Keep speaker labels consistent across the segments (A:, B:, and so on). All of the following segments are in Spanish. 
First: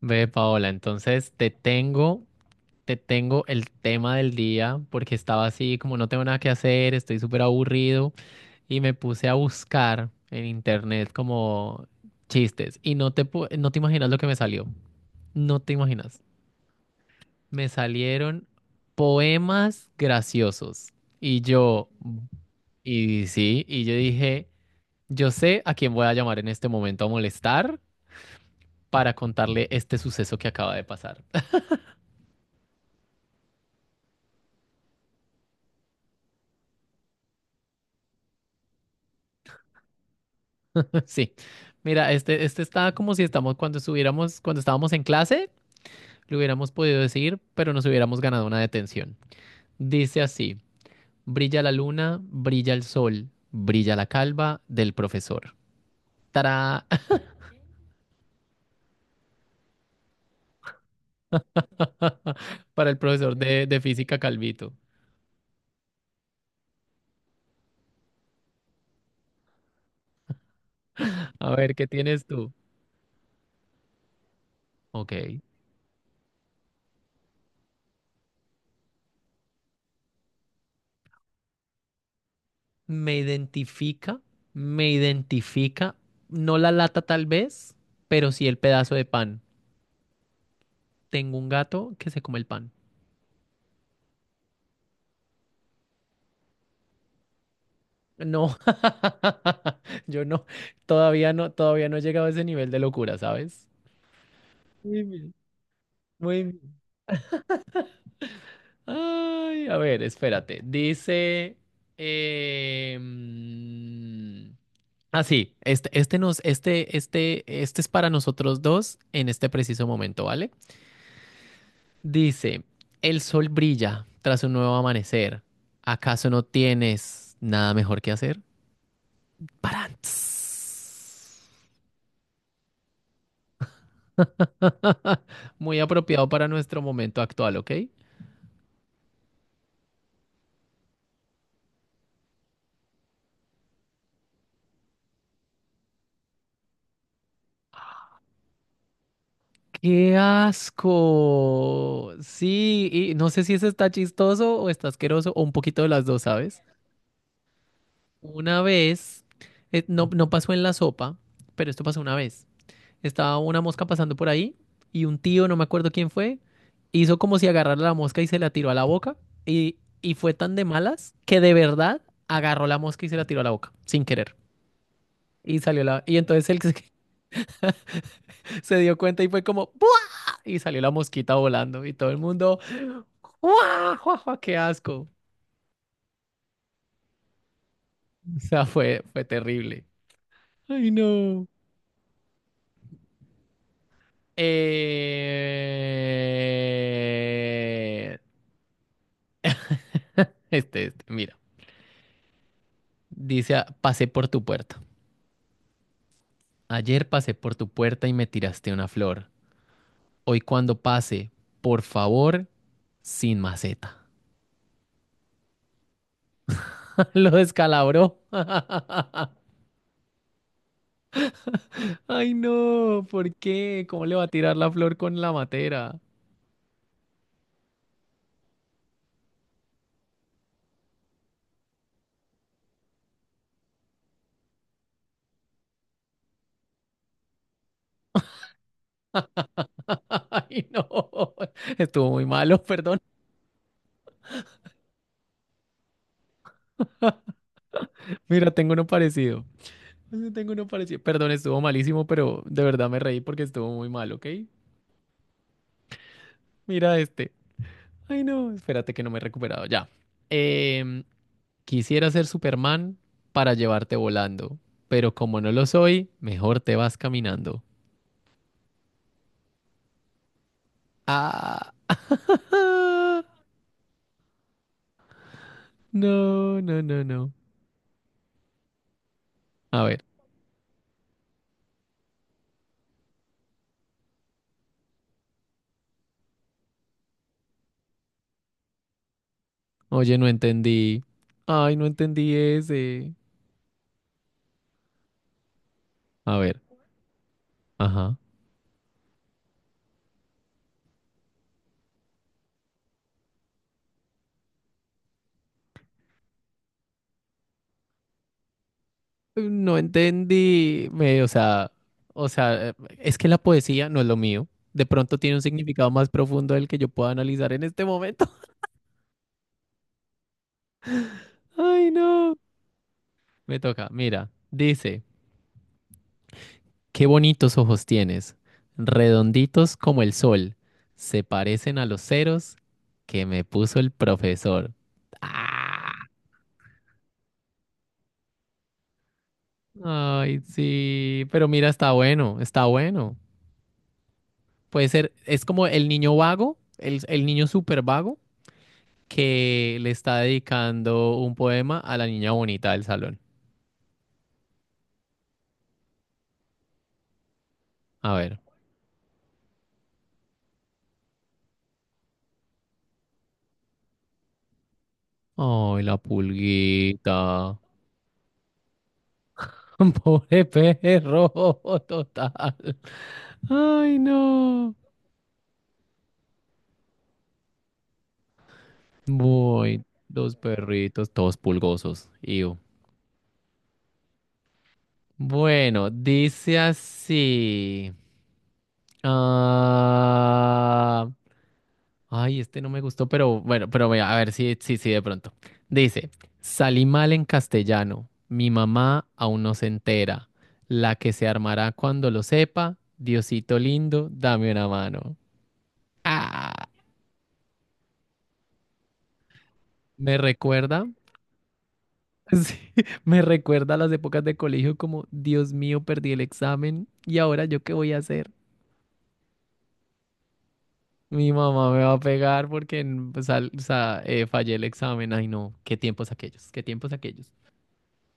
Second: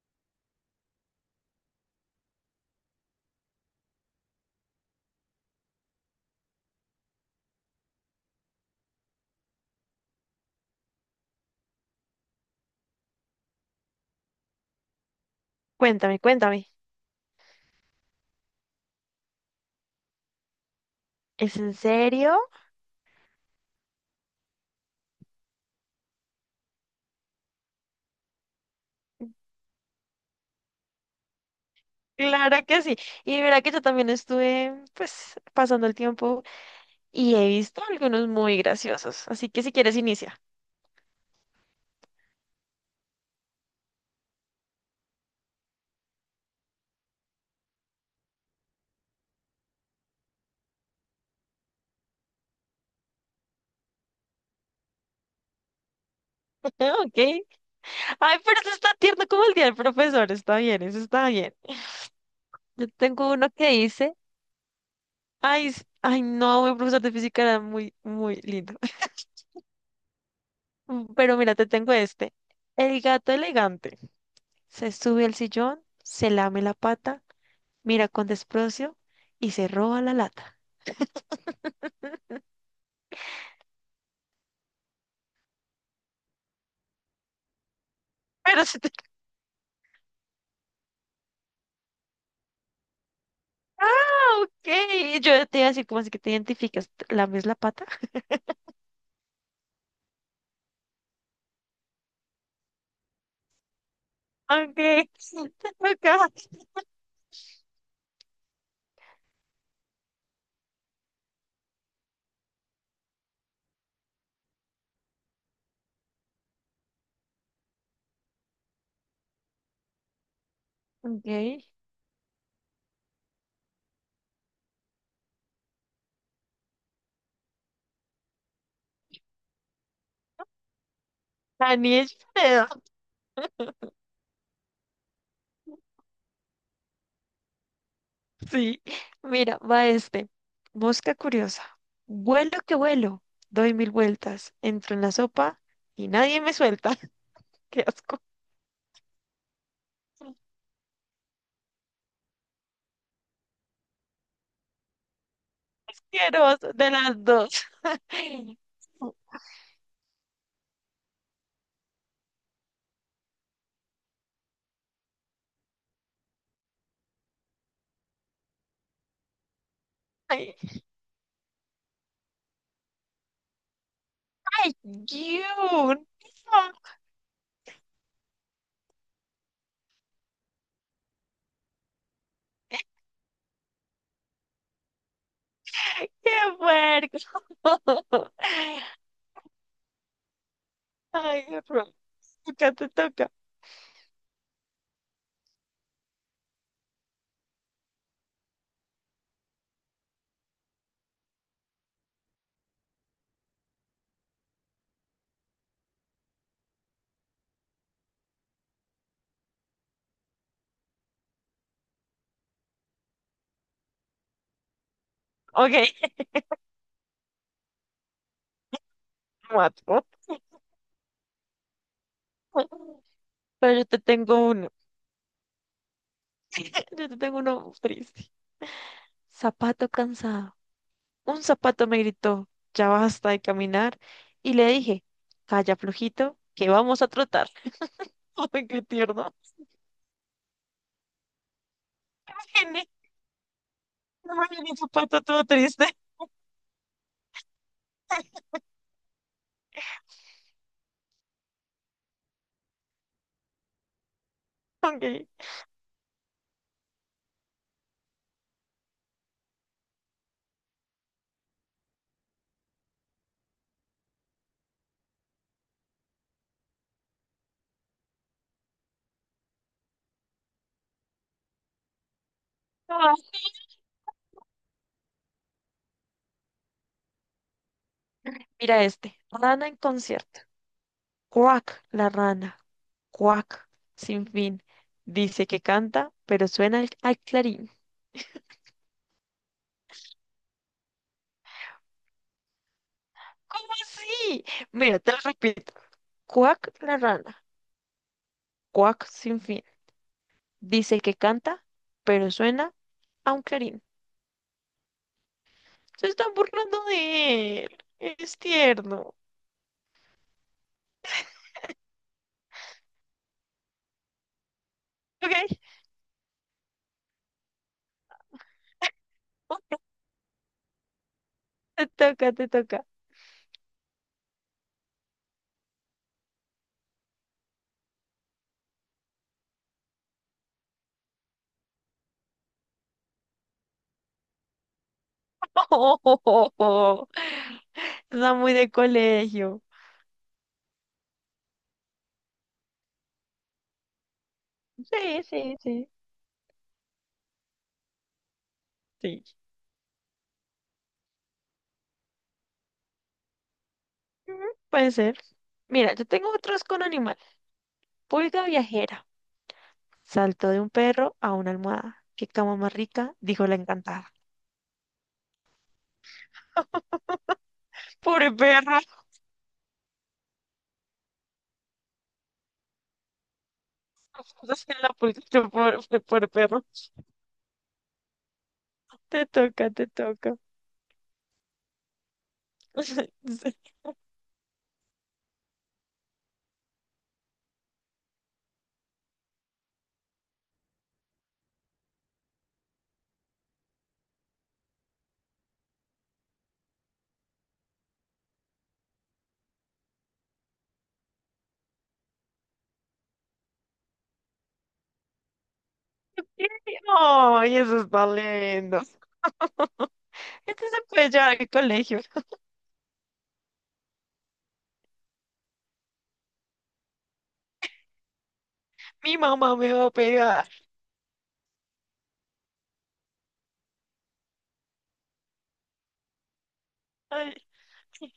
A: Ve, Paola, entonces te tengo el tema del día porque estaba así como no tengo nada que hacer, estoy súper aburrido y me puse a buscar en internet como chistes y no te imaginas lo que me salió, no te
B: Cuéntame,
A: imaginas.
B: cuéntame.
A: Me salieron poemas graciosos y
B: ¿Es en
A: yo,
B: serio?
A: y sí, y yo dije, yo sé a quién voy a llamar en este momento a molestar para contarle este suceso que acaba de pasar.
B: Claro que sí. Y mira que yo también estuve, pues, pasando el tiempo y he visto algunos muy graciosos. Así que si quieres, inicia.
A: Sí. Mira, este está como si estamos cuando estábamos en clase, lo hubiéramos podido decir, pero nos hubiéramos ganado una detención. Dice así: brilla la luna, brilla el sol, brilla la calva del profesor. Tará,
B: Ok. Ay, pero eso está tierno como el día del profesor. Está bien, eso está bien. Yo
A: para el
B: tengo
A: profesor
B: uno
A: de,
B: que
A: de
B: dice,
A: física Calvito.
B: ay, no, mi profesor de física era muy, muy lindo. Pero
A: A
B: mira, te
A: ver, ¿qué
B: tengo
A: tienes
B: este.
A: tú?
B: El gato elegante. Se
A: Ok.
B: sube al sillón, se lame la pata, mira con desprecio y se roba la lata.
A: Me identifica, me identifica, no la lata tal vez, pero sí el
B: Pero si te
A: pedazo de pan. Tengo un gato que se come el pan.
B: ok, yo te iba a decir, ¿cómo así que te identificas? ¿Lames la pata?
A: No, yo no, todavía no, todavía no he llegado a ese nivel de locura, ¿sabes? Muy
B: Ok,
A: bien,
B: acá.
A: muy bien. Ay, a ver, espérate. Dice. Eh, mm, sí, este es para nosotros dos en este preciso momento, ¿vale?
B: Ok,
A: Dice: el sol brilla tras un nuevo amanecer. ¿Acaso no tienes nada mejor que hacer? Parantz.
B: Daniel Fredo.
A: Muy apropiado para nuestro momento actual, ¿ok?
B: Sí, mira, va este. Mosca curiosa. Vuelo que vuelo, doy mil vueltas, entro en la sopa y nadie me suelta. Qué asco.
A: ¡Qué asco! Sí, y no sé si eso está chistoso o está asqueroso o un poquito de las dos, ¿sabes?
B: Asqueroso de las dos. Ay,
A: Una vez, no, no pasó en la sopa, pero esto pasó una vez. Estaba una mosca pasando por ahí y un tío, no me acuerdo quién fue, hizo como si agarrara la mosca y se la tiró a la boca y fue
B: ay,
A: tan de malas que de verdad agarró la mosca y se la tiró a la boca, sin querer. Y salió la...
B: you.
A: Y entonces él
B: No,
A: se dio cuenta y fue como... "¡Pu!". Y salió la mosquita volando y todo el mundo, ¡guau, guau, guau, qué asco!
B: qué puerco.
A: O sea, fue terrible. Ay,
B: Ay,
A: no.
B: horror. Acá te toca.
A: Eh, este, mira. Pasé por tu puerta. Ayer pasé por tu puerta y me tiraste una flor. Hoy cuando pase, por favor, sin maceta.
B: Ok.
A: Lo descalabró.
B: Mató.
A: Ay, no, ¿por
B: Pero yo
A: qué?
B: te
A: ¿Cómo le va a
B: tengo
A: tirar
B: uno.
A: la flor con la matera?
B: Yo te tengo uno triste. Zapato cansado. Un zapato me gritó, ya basta de caminar. Y le dije, calla flojito, que vamos a trotar. Ay, qué tierno.
A: Ay, no. Estuvo muy malo,
B: Viene,
A: perdón.
B: no me viene un zapato todo triste.
A: Mira, tengo uno parecido. Sí, tengo uno parecido. Perdón, estuvo malísimo, pero de verdad me reí porque estuvo muy mal, ¿ok?
B: Ok.
A: Mira este. Ay, no, espérate que no me he recuperado. Ya. Em, quisiera ser Superman para llevarte volando, pero como no lo soy, mejor te vas caminando. Ah,
B: Ah.
A: ah, no, no, no, no.
B: Mira este. Rana en
A: A ver.
B: concierto. Cuac, la rana. Cuac, sin fin. Dice que canta, pero suena al clarín.
A: Oye, no entendí. Ay, no entendí ese.
B: ¿Cómo así? Mira, te lo repito.
A: A ver.
B: Cuac la rana,
A: Ajá.
B: cuac sin fin. Dice que canta, pero suena a un clarín. Se están burlando de él. Es tierno.
A: No entendí, me- o sea, o sea, es que la poesía no es lo mío. De pronto
B: Ok,
A: tiene un significado más profundo del que yo pueda analizar en este momento.
B: te
A: Ay,
B: toca,
A: no.
B: te toca.
A: Me toca, mira, dice, qué bonitos ojos tienes, redonditos como el sol, se parecen a los ceros que me puso el profesor. Ah,
B: Está muy de colegio.
A: ay, sí, pero mira, está bueno, está bueno. Puede ser,
B: Sí,
A: es
B: sí,
A: como el
B: sí.
A: niño vago, el niño súper vago
B: Sí.
A: que le está dedicando un poema a la niña bonita del salón.
B: Ujú, puede ser. Mira, yo tengo otros con animal.
A: A ver.
B: Pulga viajera. Saltó de un perro a una almohada. Qué cama más rica, dijo la encantada.
A: Ay, la pulguita.
B: Pobre perro.
A: Pobre perro, total. Ay,
B: O
A: no.
B: sea, la pulcritud por perro. Te toca,
A: Voy,
B: te
A: dos
B: toca.
A: perritos, todos pulgosos. Iu. Bueno, dice así. Ah, Ay, este no me gustó, pero bueno, pero vea, a ver si sí, sí, de pronto. Dice, salí mal en castellano, mi mamá aún no se entera, la que se armará cuando lo sepa, Diosito lindo, dame una mano.
B: Sí,
A: Ah,
B: ay, eso está lindo.
A: me
B: Este se
A: recuerda,
B: puede llevar al colegio.
A: sí, me recuerda a las épocas de colegio como, Dios mío, perdí el examen y ahora yo qué voy a hacer.
B: Mi mamá me va a pegar.
A: Mi mamá me va a pegar porque fallé el examen. Ay, no, qué tiempos aquellos, qué tiempos aquellos.
B: Ay, sí.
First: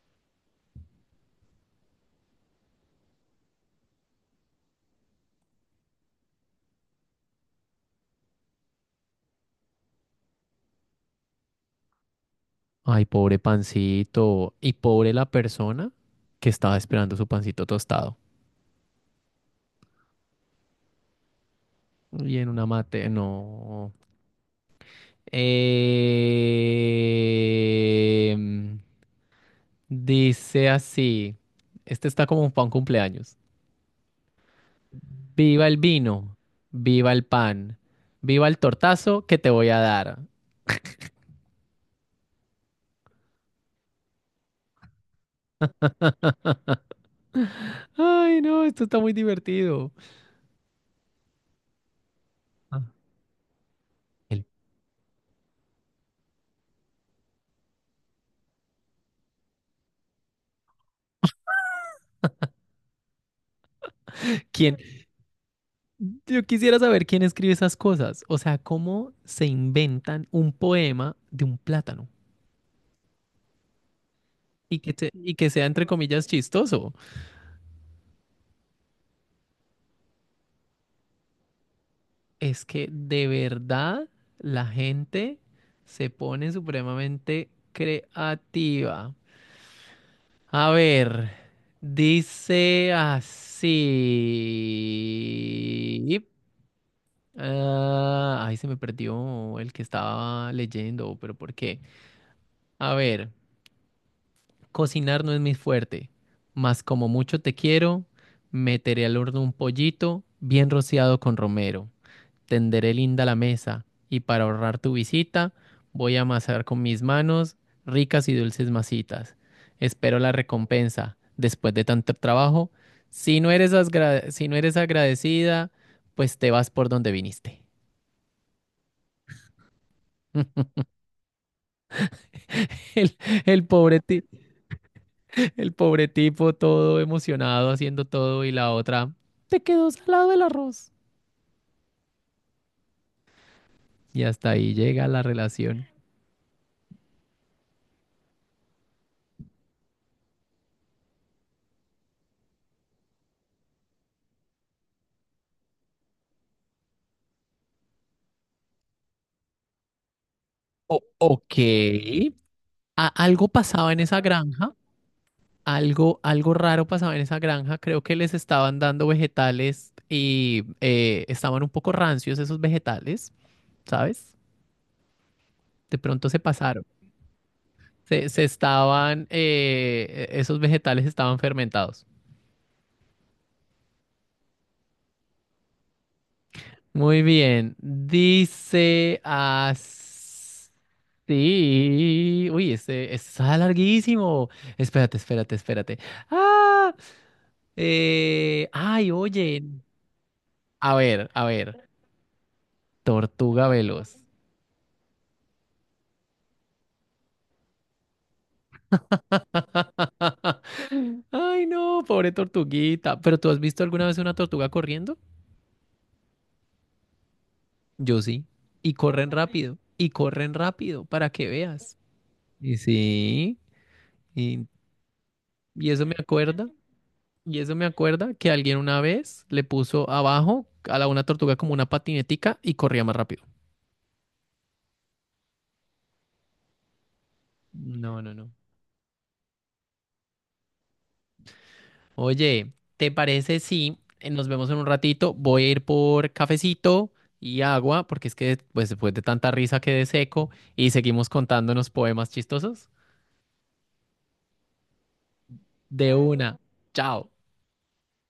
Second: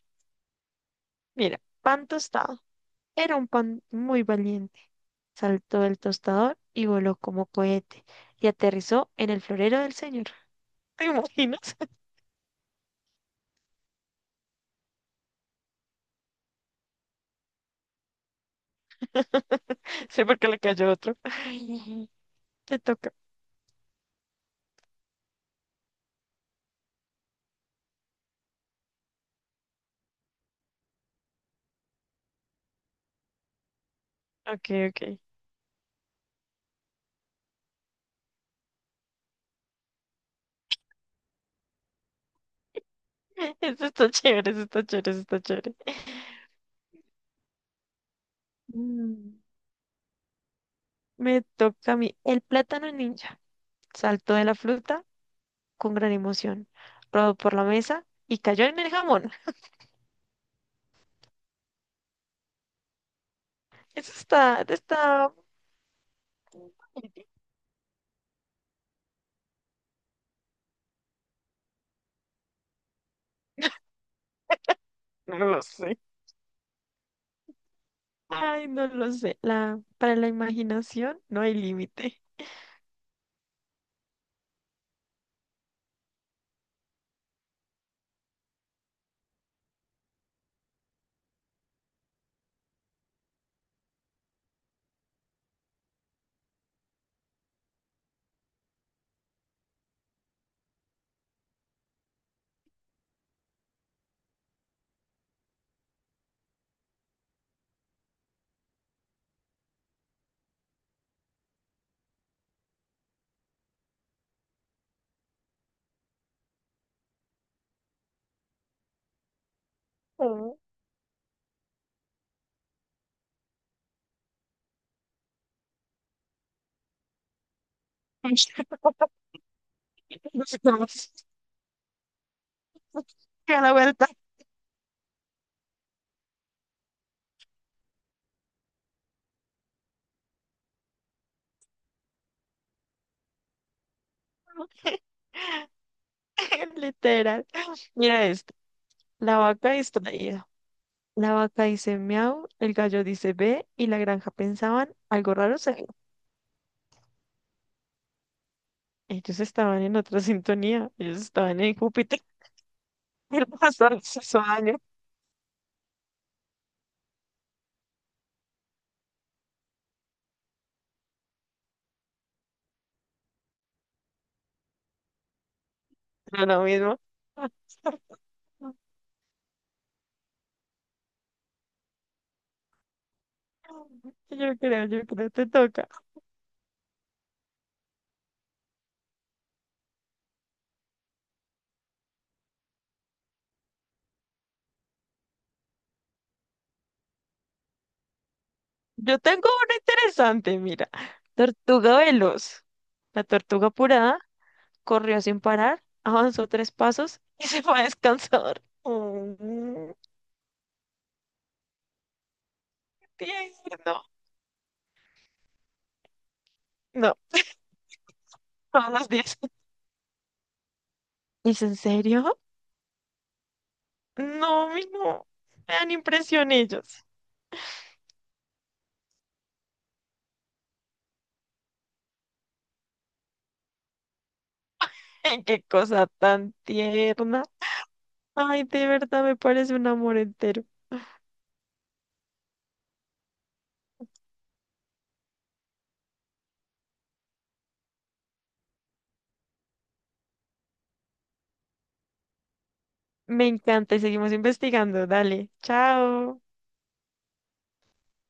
B: Mira, pan tostado. Era un pan muy valiente. Saltó del tostador y voló como cohete y aterrizó en el florero del señor. ¿Te imaginas?
A: Ay, pobre pancito. Y pobre la persona que estaba esperando su pancito tostado.
B: Sí, porque le cayó otro. Ay,
A: Y en una
B: te
A: mate,
B: toca.
A: no. Em, dice así. Este está como para un cumpleaños.
B: Ok, ok.
A: Viva el vino, viva el pan, viva el tortazo que te voy a dar.
B: Eso está chévere, eso está chévere, eso está chévere.
A: Ay, no, esto está muy
B: Mm.
A: divertido.
B: Me toca a mí. El
A: Ah.
B: plátano ninja saltó de
A: El-
B: la fruta con gran emoción, rodó por la mesa y cayó en el jamón. Eso está,
A: ¿Quién
B: está...
A: Yo quisiera saber quién escribe esas cosas. O sea, cómo se inventan un poema de un plátano y
B: No
A: que
B: lo
A: sea, entre
B: sé.
A: comillas, chistoso.
B: Ay, no lo sé. La, para la imaginación no hay límite.
A: Es que de verdad la gente se pone supremamente creativa. A ver, dice así. Ay, se me perdió el que estaba leyendo, pero ¿por qué? A ver. Cocinar no es mi fuerte, mas como mucho te quiero, meteré al horno un pollito bien rociado con romero. Tenderé linda la mesa y para ahorrar tu visita, voy a amasar con mis manos ricas y dulces masitas. Espero la
B: Oh.
A: recompensa después de tanto trabajo. Si no eres agradecida, pues te vas por donde viniste. El,
B: Que a
A: el
B: la
A: pobre
B: vuelta.
A: ti- El pobre tipo todo emocionado haciendo todo y la otra, te quedó salado el arroz. Y hasta ahí llega la relación.
B: Literal. Mira esto. La vaca distraída. La vaca dice miau, el gallo dice ve y la granja pensaban algo raro se ellos estaban en otra sintonía,
A: O-
B: ellos
A: ok.
B: estaban en Júpiter,
A: A-
B: el
A: algo pasaba
B: pastor
A: en
B: se
A: esa
B: hizo
A: granja,
B: daño,
A: algo raro pasaba en esa granja. Creo que les estaban dando vegetales y estaban un poco rancios esos vegetales, ¿sabes? De pronto se
B: era lo
A: pasaron.
B: mismo.
A: Esos vegetales estaban fermentados.
B: Yo creo, te toca.
A: Muy bien. Dice así. Uy, ese este está larguísimo. Espérate, espérate, espérate. Ah, ay,
B: Yo tengo
A: oye.
B: una interesante, mira.
A: A ver, a ver.
B: Tortuga veloz. La tortuga
A: Tortuga
B: apurada
A: veloz.
B: corrió sin parar, avanzó tres pasos y se fue a descansar. Mm,
A: Ay, no, pobre tortuguita. ¿Pero tú has visto
B: tierno.
A: alguna vez una tortuga corriendo?
B: No,
A: Yo sí.
B: todos los días.
A: Y corren rápido, para que
B: ¿Es en
A: veas.
B: serio?
A: Y sí, y,
B: No, mi no. Me
A: y
B: dan
A: eso me
B: impresión
A: acuerda.
B: ellos.
A: Y eso me acuerda que alguien una vez le puso abajo a la una tortuga como una patinetica y corría más rápido.
B: Qué cosa tan tierna.
A: No, no, no.
B: Ay, de verdad me parece un amor entero.
A: Oye, ¿te parece si nos vemos en un ratito? Voy a ir por cafecito y agua, porque es que pues, después de tanta risa quedé seco y seguimos contándonos poemas chistosos.
B: Me encanta y seguimos investigando. Dale,
A: De
B: chao.
A: una. Chao.